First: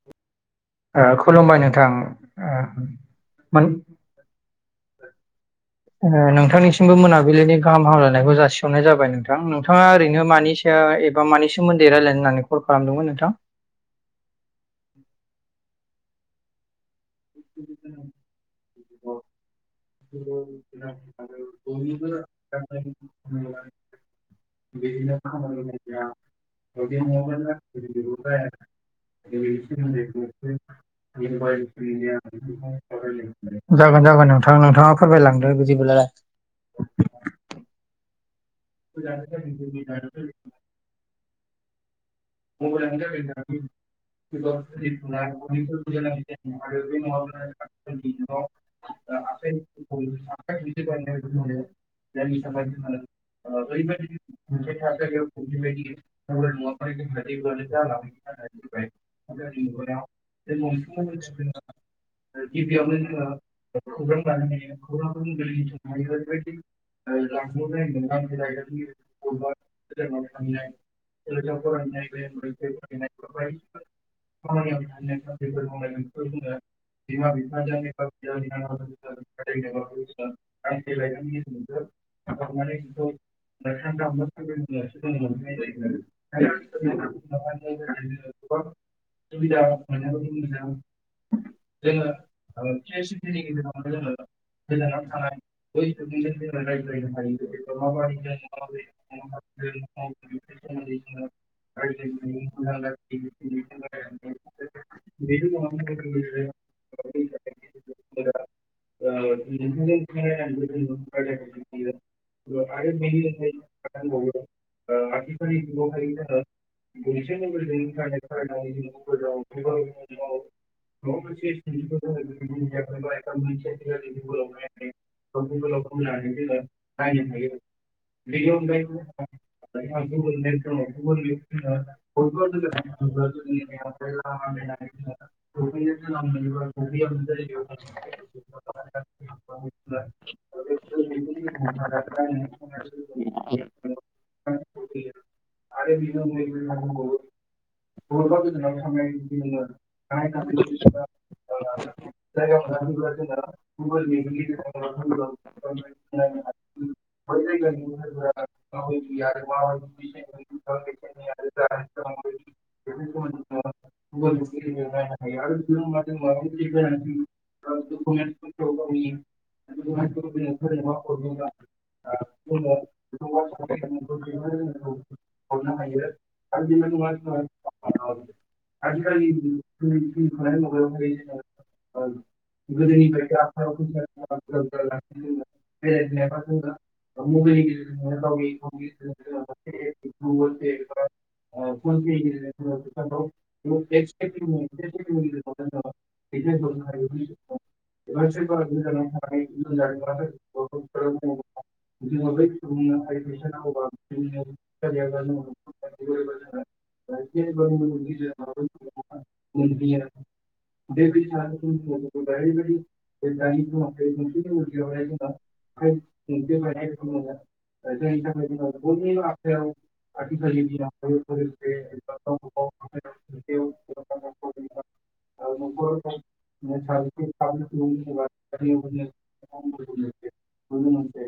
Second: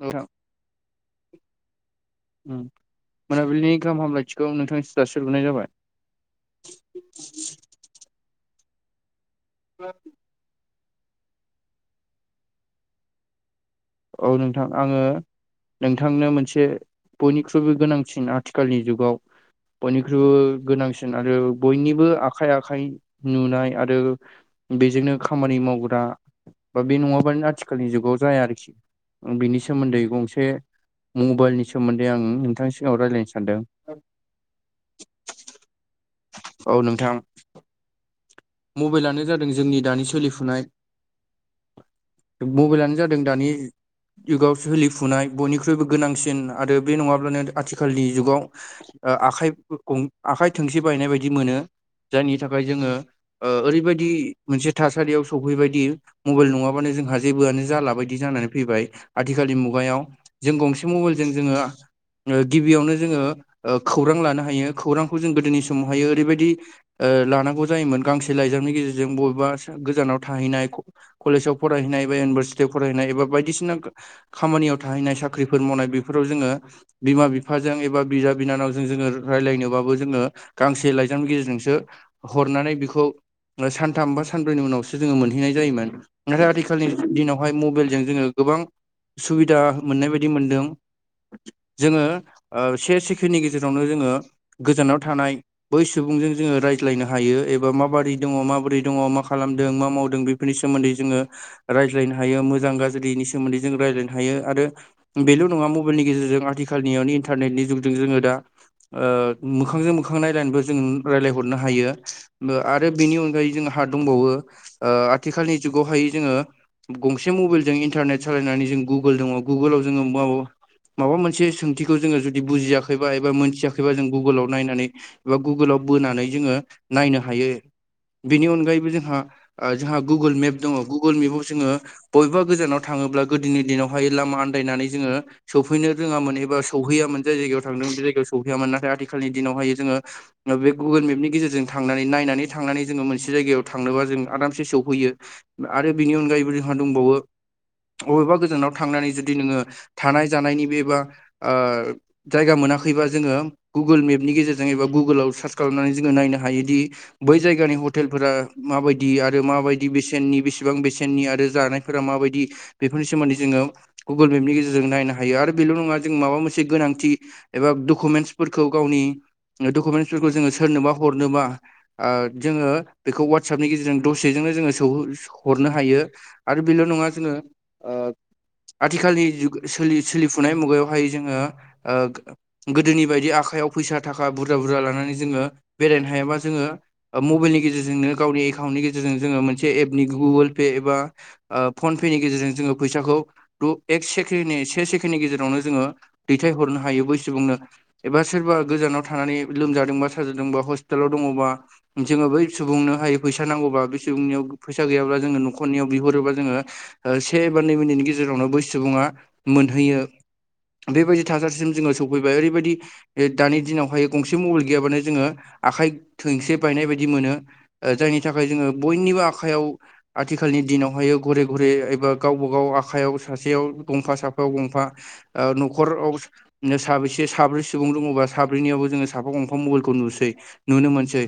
नोंथां। ओ खुलुमबाय नोंथां ओ मोन। बेखौ नोंथांनिसिम जासिहरगोरनाय जाबाय। ओ नोंथांनिसिमबो मोनाबिलिनि गाहाम हामलायनायखौ जासिहरनाय जाबाय नोंथां नोंथाङा ओरैनो मानि ओ एबा मानि सोमोन्दै रायलायनो होननानै कल खालामदोंमोन नोंथां। औ नोंथां आङो नोंथांनो मोनसे बयनिख्रुइबो गोनांसिन आथिखालनि जुगाव बयनिख्रुइबो गोनांसिन आरो बयनिबो आखाइ आखाइ नुनाय आरो बेजोंनो खामानि मावग्रा बा बे नङाबानो आथिखालनि जुगाव जाया आरोखि बिनि सोमोन्दै गंसे मबाइलनि सोमोन्दै आं नोंथांनि सिगाङाव रायलायनो सानदों। जागोन जागोन नोंथां नोंथाङा फोरमायलांदो बिदिबोलालाय औ नोंथां। मबाइलानो जादों जोंनि दानि सोलिफुनाय मबाइलानो जादों दानि जुगाव सोलिफुनाय बयनिख्रुइबो गोनांसिन आरो बे नङाब्लानो आथिखालनि जुगाव ओ आखाइ आखाय थोंसे बायनाय बादि मोनो जायनि थाखाय जोङो ओ ओरैबायदि मोनसे थासारियाव सफैबायदि मबाइल नङाबानो जोंहा जेबोआनो जाला बायदि जानानै फैबाय आथिखालनि मुगायाव जों गंसे मबाइलजों जोङो गिबियावनो जोङो ओ खौरां लानो हायो खौरांखौ जों गोदोनि समावहायो ओरैबायदि लानांगौ जायोमोन। गांसे लाइजामनि गेजेरजों बबेबा गोजानाव थाहैनाय कलेजाव फरायहैनाय बा इउनिभारसिटि फरायनाय एबा बायदिसिना खामानियाव थाहैनाय साख्रिफोर मावनाय बेफोराव जोङो बिमा बिफाजों एबा बिदा बिनानावजों जोङो रायज्लायनोबाबो जों गांसे लाइजामनि गेजेरजोंसो हरनानै बेखौ सानथाम बा सानब्रैनि उनावसो जोङो मोनहैनाय जायोमोन नाथाय आथिखालनि दिनावहाय मबाइलजों जोङो गोबां सुबिदा मोननाय बायदि मोनदों जोङो ओ से सेकेणडनि गेजेरावनो जोङो गोजानाव थानाय बै सुबुंजों जोङो रायज्लायनो हायो एबा माबोरै दङ माबोरै दङ मा खालामदों मा मावदों बेफोरनि सोमोन्दै जोङो रायज्लायनो हायो मोजां गाज्रिनि सोमोन्दै जों रायज्लायनो हायो आरो बेल' नङा मबाइलनि गेजेरजों आथिखालनियावनो इन्टारनेटनि जुगजों जोङो दा ओ मोखांजों मोखां नायलायनानैबो जों रायलायहरनो हायो आरो बेनि अनगायै जोंहा दंबावो आथिखालनि जुगावहाय जोङो गंसे मबाइलजों इन्टारनेट सालायनानै जों गुगोल दङ गुगोलाव जोङो माबा माबा मोनसे सोंथिखौ जोङो जुदि बुजियाखैबा एबा मोनथियाखैबा जों गु एबा गुगोलाव बोनानै जोङो नायनो हायो बेनि अनगायैबो जोंहा ओ जोंहा गुगोल मेप दङ गुगोल मेपाव जोङो बबेबा गोजानाव थाङोब्ला गोदोनि दिनावहाय लामा आन्दायनानै जोङो सौफैनो रोङामोन एबा सौहैयामोन जाय जायगायाव थांदों बे जायगायाव सहैयामोन नाथाय आथिखालनि दिनावहायो जोङो ओ बे गुगोल मेपनि गेजेरजों थांनानै नायनानै थांनानै जोङो मोनसे जायगायाव थांनोबा जों आरामसे सौहैयो आरो बिनि अनगायैबो जोंहा दंबावो अबेबा गोजानाव थांनानै जुदि नोङो थानाय जानायनि बेबा ओ जायगा मोनाखैबा जोङो गुगोल मेपनि गेजेरजों एबा गुगोलाव सार्च खालामनानै जोङो नायनो हायोदि बै जायगानि हटेलफोरा माबायदि आरो माबायदि बेसेननि बेसेबां बेसेननि आरो जानाय फोरा माबायदि बेफोरनि सोमोन्दै जोङो गुगोल मेपनि गेजेरजों नायनो हायो आरो बेल' नङा जों माबा मोनसे से गोनांथि एबा डकुमेन्सफोरखौ गावनि डकुमेन्सफोरखौ जोङो सोरनोबा हरनोबा ओ जोङो बेखौ वाट्सापनि गेजेरजों दसेजोंनो जोङो सौहै हरनो हायो आरो बेल' नङा जोङो ओ आथिखालनि जुग सोलि सोलिफुनाय मुगायावहाय जोङो ओ गोदोनि बायदि आखाइयाव फैसा थाखा बुरजा बुरजा लानानै जोङो बेरायनो हायाबा जोङो ओ मबाइलनि गेजेरजोंनो गावनि एकाउन्टनि गेजेरजों जोङो मोनसे एपनि गुगोल पे एबा ओ फन पेनि गेजेरजों जोङो फैसाखौ एक सेकेडनि से सेकेण्डनि गेजेरावनो जोङो दैथायहरनो हायो बै सुबुंनो एबा सोरबा गोजानाव थानानै लोमजादोंबा साजादोंबा हस्पिटालाव दङबा जोङो बै सुबुंनो हायो फैसा नांगौबा बै सुबुंनियाव फैसा गैयाब्ला जोङो न' खनियाव बिहरोबा जोङो से बा नै मिनिटनि गेजेरावनो बै सुबुङा मोनहैयो बेबायदि थासारिसिम जोङो सौफैबाय ओरैबायदि दानि दिनावहाय गंसे मबाइल गैयाबानो जोङो आखाइ थोंसे बायनाय बायदि मोनो ओ जायनि थाखाय जोङो बयनिबो आखाइयाव आथिखालनि दिनावहायो घरे घरे एबा गावबा गाव आखायाव सासेयाव गंफा साफायाव गंफा ओ न'खराव साबैसे साब्रै सुबुं दं साब्रैनियावबो जोङो साफा गंफां मबाइलखौ नुसै नुनो मोनसै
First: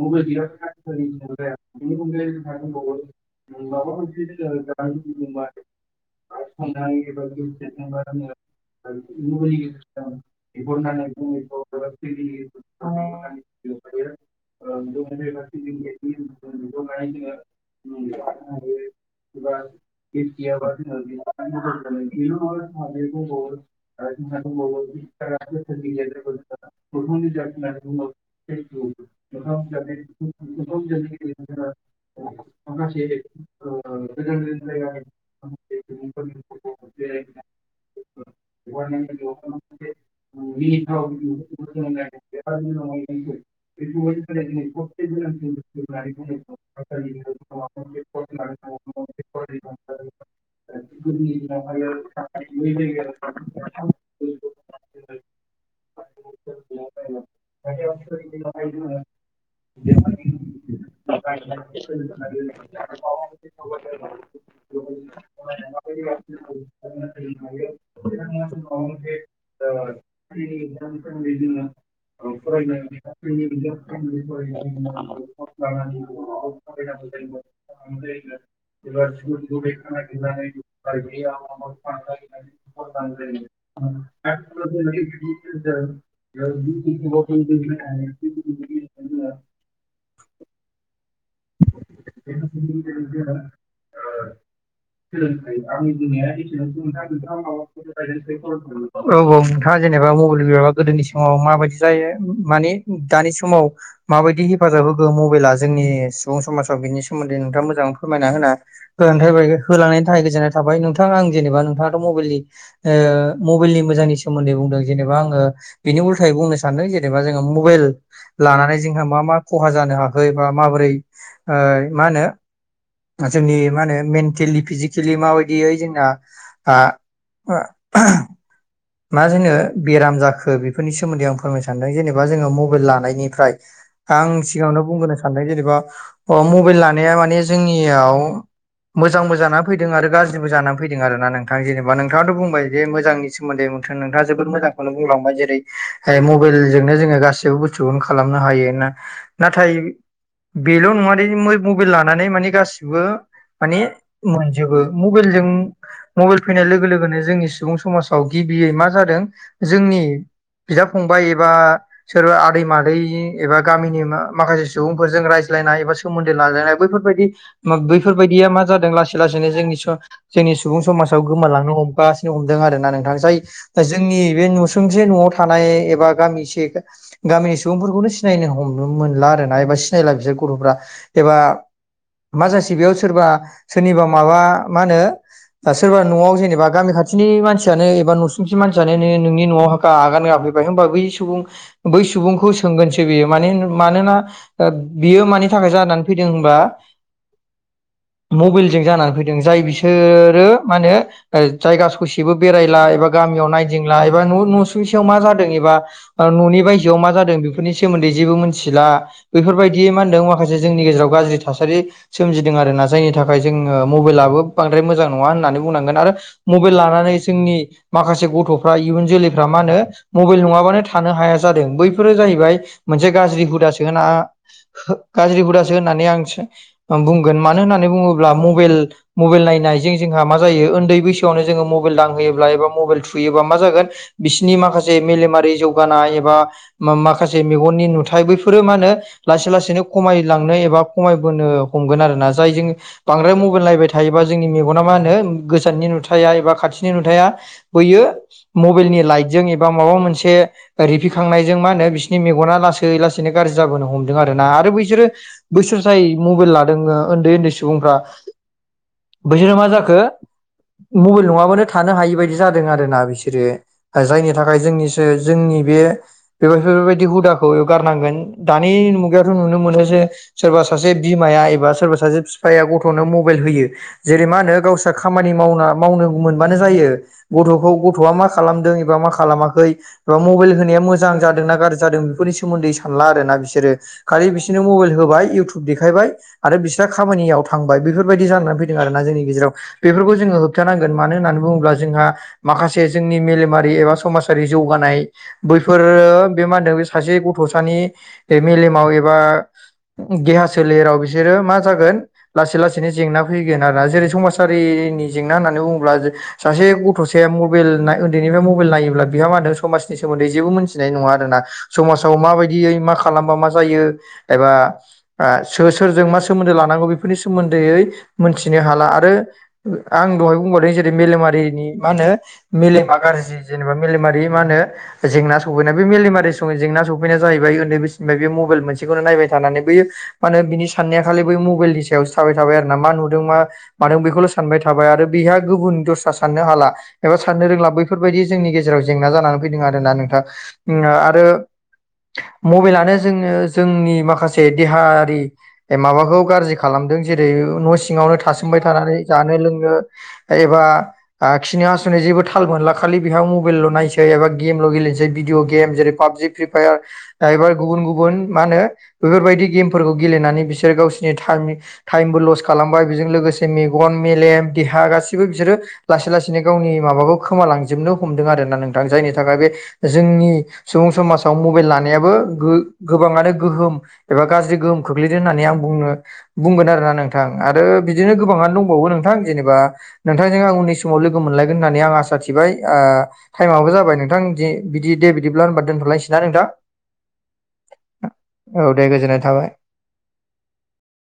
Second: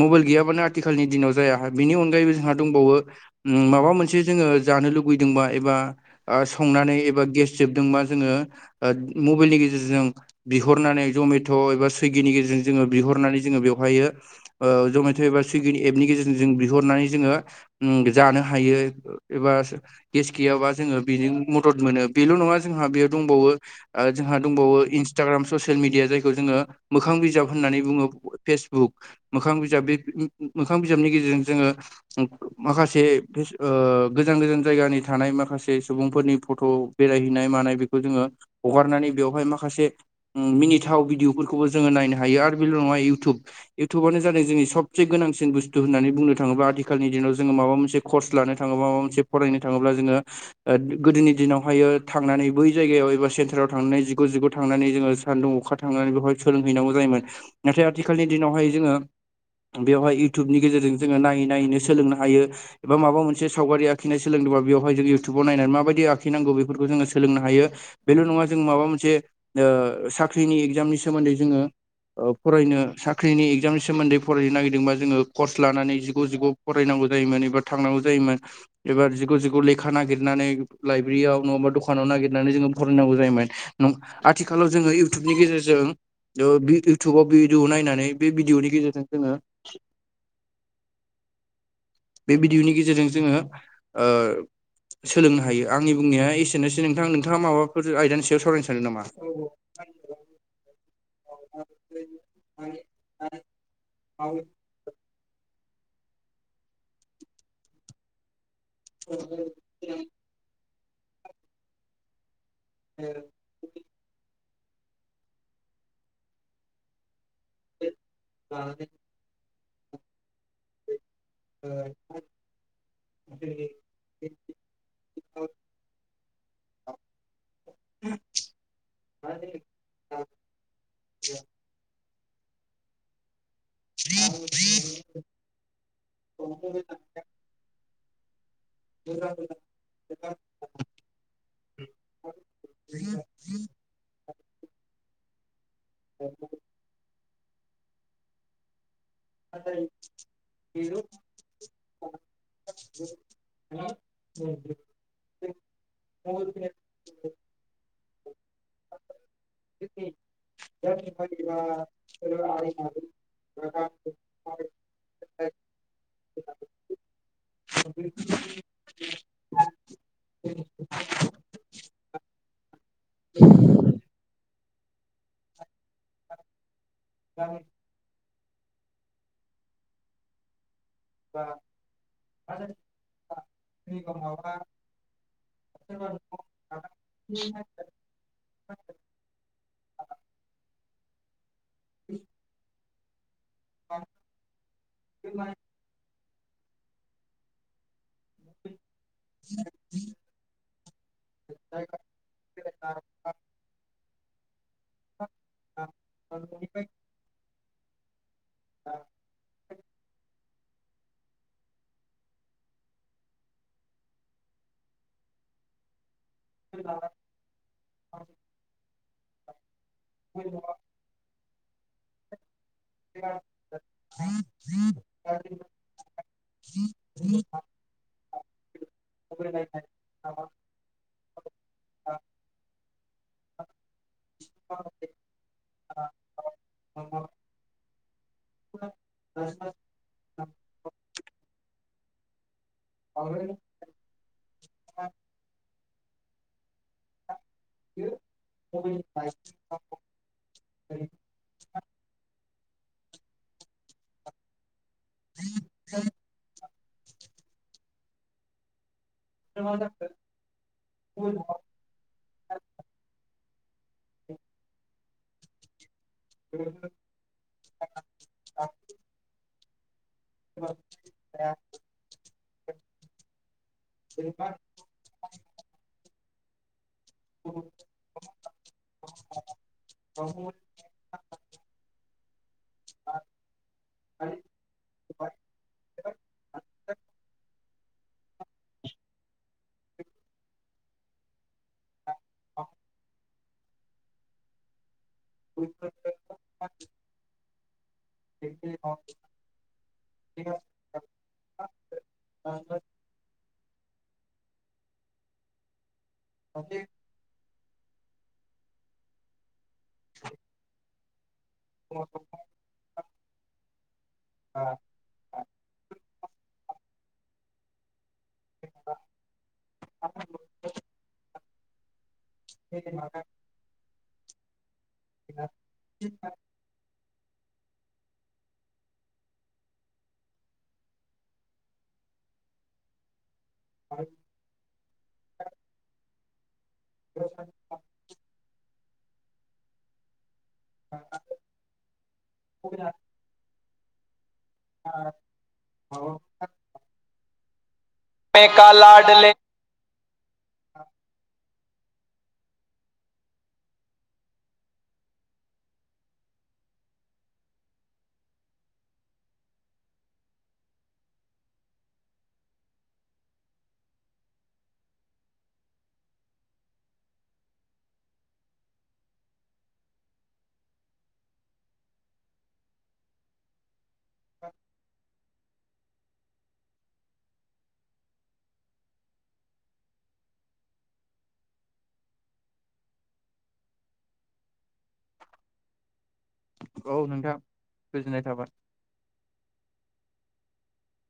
मबाइल गैयाबानो आथिखालनि दिनाव जाया बेनि अनगायैबो जोंहा दंबावो उम माबा मोनसे जोङो जानो लुुगैदोंबा एबा आ संनानै एबा गेस जोबदोंबा जोङो ओ मबाइलनि गेजेरजों बिहरनानै जमेट' एबा स्यिगिनि गेजेरजों जोङो बिहरनानै जोङो बेयाव हायो ओ जमेट' एबा सुइगि एपनि गेजेरजों जों बिहरनानै जोङो उम जानो हायो। एबा गेस गैयाबा जोङो बेजों मदद मोनो बेल' नङा जोंहा बेयो दंबावो आरो जोंहा दंबावो इनस्टाग्राम ससियेल मिडिया जायखौ जोङो मोखां बिजाब होननानै बुङो फेस मोखां बिजाब बे मोखां बिजाबनि गेजेरजों जोङो माखासे फेस ओ गोजान गोजान जायगानि था थानाय माखासे सुबुंफोरनि फट' बेरायहैनाय मानाय बेखौ जोङो हगारनानै बेवहाय माखासे मिनिथाव भिदिअफोरखौबो जोङो नायनो हायो आरो बेल' नङा इउटुब इउथटुबानो जादों जोंनि सबसे गोनांसिन बुस्थु होननानै बुंनो थाङोबा आथिखालनि दिनाव जोङो माबा मोनसे कर्स लानो थाङोब्ला माबा मोनसे फरायनो थाङोब्ला जोङो ओ गोदोनि दिनावहायो थांनानै बै जायगायाव एबा सेन्टाराव थांनानै जिग' जिग' थांनानै जोङो सानदुं अखा थांनानै बेवहाय सोलों हैनांगौ जायोमोन नाथाय आथिखालनि बहाय जोङो बेवहाय इयउटुबनि गेजेरजों जोङो नायै नायैनो सोलोंनो हायो एबा माबा मोनसे सावगारि आ खिनाय सोलोंदोंबा बेवहाय जों इउटुबाव नायनानै माबायदि आखिनांगौ बेफोरखौ जोङो सोलोंनो हायो बेल' नङा जों माबा मोनसे ओ साख्रिनि एगजामनि सोमोन्दै जोङो ओ फरायनो सा क्रिनि एगजामनि सोमोन्दै फरायनो नागिरदोंबा जोङो कर्स लानानै जिग' जिग' फरायनांगौ जायोमोन एबा थांनांगौ जायोमोन एबार जिग' जिग' लेखा नागिरनानै लाइब्रेरियाव नङाबा दखानाव नागिरनानै जोङो फरायनांगौ जायोमोन नं आथिखालाव जोङो इउटुब भिडिअ नायनानै [inaudible] बे भिडिय'नि गेजेरजों जोङो बे भिडिय'नि गेजेरजों जोङो ओ सोलोंनो हायो आंनि बुंनाया एसेनोसै नोंथां नोंथाङा माबाफोर आयदानि सायाव सावरायनो सानदों नामा औ औ नोंथाङा जेनेबा मबाइल गयाबा गोदोनि समाव माबायदि जायो मानिे दानि समाव माबायदि हेफाजाब होगोन मबाइला जोंनि सुबुं समाजाव बिनि सोमोन्दै नोंथाङा मोजाङ फोरमायना होना फोरथाइ बाय होलांनायनि थाखाय गोजोननाय थाबाय नोंथाङा आं जेनेबा नोंथाङाथ' मबाइलनि ओ मबाइलनि मोजांनि सोमोन्दै बुंदों जेनेबा आङो बिनि उल्थायै बुंनो सानदों जेनेबा जोङो मबाइल लानानै जोंहा मा मा खहा जानो हाखो बा माबोरै मा होनो जोंनि मा होनो मेन्टेलि फिजिक एक्सुलि माबायदियै जोंना आ [unintelligible] मा जोङो बेराम जाखो बेफोरनि सोमोन्दै आं फोरमनो सानदों जेनेबा जोङो मबाइल लानायनिफ्राय आं सिगाङावनो बुंबोनो सानदों जेनेबा अ मबाइल लानाया माने जोंनियाव मोजांबो जानानानै फैदों आरो गाज्रिबो जानानानै फैदों आरोना नोंथां जेनेबा नोंथाङाथ' बुंबाय जे मोजां सोमोन्दै नोंथाङा जोबोर मोजांखौनो बुंलांबाय जेरै मबाइलजोंनो जोङो गासै आवबो सुबुन खालामनो हायो ना नाथाय [inaudible] बेल' नङाद मबाइल लानानै मानि गासिबो माने मोनजोबो मबाइलजों मबाइल फैनाय लोगो लोगोनो जोंनि सुबुं समाज गिबियै मा जादों जोंनि बिदा फंबाय एबा सोरबा आदै मादै एबा गामिनि माखासे सुबुंफोरजों रायज्लायनाय एबा सोमोन्दो लालायनाय बैफोरबायाददि बैफोरबायदिया मा जादों लासै ए लासैनो जोंनि जोंनि सुबुं समाजाव गोमालांनो हमगासिनो हमदों आर ना नों जाय जोंनि बे नुसुंसे न'आव थानाय एबा गामिसे गामिनि सुबुंफोरखौनो सिनायनो हमनो मोनला आर ना एबा सिनायला बिसोर गथ'फ्रा एबा मा जासे बेयाव सोरबा सोरनिबा माबा मा होनो दा सोरबा न'आव जेनेबा गामि खाथिनि मानसि एबा न'सुंसे मानसि जानाय नोंनि न'आव ह आगान होफैबाय हबा बै सुबुं बै सुबुंखौ सोंगोन बियो म मानोना बियो मानि थाखाय जानानै फैदों होनबा मबाइलजों जानानै फैदों जाय बिसोरो मा होनो जायगा ससेबो जायला एबा गामियाव नायदिं ब्ला एबा न'न' न' सिङाव माजादोंनि एबा न' नि बायजोआव मा जादोंनि बेफोरनि सोमोन्दो जेबो मोन मिथिला बेफोरबायदि मा होनदों माखासे जोंनि गेजेराव गाज्रि थासारि सोमजिदों आरो ना जायनि थाखाय जोङो मबाइलाबो बांद्राय मोजां नङा होननानै बुंनांगोन आरो मबाइल लानानै जोंनि माखासे गथ'फ्रा इयुन जोलैफ्रा मा होनो मबाइल नङाबानो थानो हाया जादों बैफोरो जाहैबाय मोनसे गाज्रि हुदासो होना गाज्रि हुदासो होननानै आं बुंगोन मानो होननानै बुङोब्ला म मबाइल नायनायजों। जोंहा मा जायो उन्दै बैसोआवनो जोङो मबाइल दांहोयोब्ला एबा मबाइल थुयोबा मा जागोन। बिसोरनि माखासे मेलेमारि जौगानाय एबा। माखासे मेगननि नुथायाइ बैफोरो मा होनो लासै लासैनो। खायलांनो एबा खमायबोनो हमगोन आरोना जाय जों बांद्राय मबाइल नायबाय थायो। थायोबा जोंनि मेगना मा होनो गोजाननि नुथाया एबा खाथिनि नुथाया। बैयो मबाइलनि लाइटजों एबा माबा मोनसे रिफिखांनायजों मा होनो बि मे लाै लासै गाज जो हमदों आरोना आरो बैसोरो बोसोर जायै मा ल उन्दै उन्दै सुबुंफ्रा बिसोरो मा जाखो मबाइल नङाबानो थानो हायि बायदि जादों आरोोना बिसोरो। जायनि थाखाय जोंनिसो जोंनि बे बे बेफोरबायदि हुदाखौ गारनांगोन। दानि मुगायावथ' नुनो मोनो जे सोरबा सासे बिमाया एबा सोरबा सासे बिफाया गथ'नो मबाइल होयो जेरै मा होनो गावसोर। फसा खामानि मावना मावनो मोनबानो जायो। गथ'खौ गथ'आ मा खालामदों एबा मा खालामाखै एबा मबाइल होनाया मोजां। मोजां जादों ना गाज्रि जादों बेफोरनि सोमोन्दै सानला आरोना बिसोरो। खालि बिसोरनो मबाइल होबाय इउटुब देखायबाय आरो बिस्रा खामानियावथ'। थांबाय बेफोरबायदि जानानै फैदों आरोना जोंनि गेजेराव बेफोरखौ जोङो होबथानांगोन। मानो होननानै बुङोब्ला जोंहा माखासे जोंनि मेलेमारि एबा समाजारि जौगानाय। बैफोरो बे मा होनदों बे सासे गथ'सानि मेलेमाव एबा देहा सोलेराव बिसोरो मा जागोन लासै लासैनो जेंनाखौ। फैोन आरोा जेरै समाजारिनि जेंना होननानै बुङोब सासे गथ' ज मबाइलनाय उन्दैनिफ्राय मबाइल नायोब्ला बिहा मा होनदों समनिोमोन्दै जेबो मोनथिनाय नङा आरोना। समाजाव माबायदियै मा खालामबा मा जायो एबा। सोर सोरजों मा सोमोन्दो लानांगौ बेफोरनि सोमोन्दैयै मोनथिनो हाला आरो आं दहाय बुंबाद मेलेमारिनि मा होनो मेलेमा गाज्रि जेनेबा मेलेमारि मा होनो। जेंना सफैना बे मेलेमारि सोजाना सै ना जाहैबाय उन्दै बनिफ्राय बे मबाइल मोनसेखौनो नायबाय थानानै बयो मान होन बिनि साननाया खालि बै मबाइलनि सायावसो थाबाय थाबाय आरो ना मा नुदों मा? मानो बेखौल' सानबाय थाबाय आरो बिहा दस्रा साननो हाला एबा साननो रोंला बैफोरबायदि जोंनि गेजेराव जेंना जानानै फैदों आरोना नोंथाङा। आरो मबाइेलानो जोङो जोंनि माखासे। से देहायारि माबाखौ गाज्रि खालामदों जेरै न' सिङावनो थासोमबाय थानानै जानो लोंनो एबा खिनि हासुनाय जेबो थाल मोनला खालि बेयावाव मबाइल' नायनोसैबा गेमल' गेलेनोसै भिडिअ' गेम जेरै पाबजि फ्रिफायार एबा गुबुन गुबुन मा होनो बेफोरबायदि गेमफोरखौ गेलेनानै बिसोर गावसिरनि टाइमि टाइमबो लस्ट खालामबाय बेजों लोगोसे मेगन मेलेम देहा गासिबो गबो बिसोरो लासै लासैनो गावनि माबाखौ खोमालांजोबनो हमदों आरोना नोंथां जायनि थाखाय बे जोंनि सुबुं समाजाव मबाइल लानायाबो गोबाङानो गोहोम एबा गाज्रि गोहोम खोख्लैदों होननानै आं बुंनो। बुंगोन आरो ना नोंथां आरो बिदिनो गोबाङानो दंबावो नोंथां जेनेबा। नोंथांजों आं उननि समाव लोगो मोनलायगोन होननानै आं आसा थिबाय टाइमाबबो जाबाय नोंथां बिदि दे बिदिब्ला होनबा दोनथ'लनोसै ना नोंथां। औ नोंथां गोजोननाय थाबाय। औ दे गोजोननाय थाबाय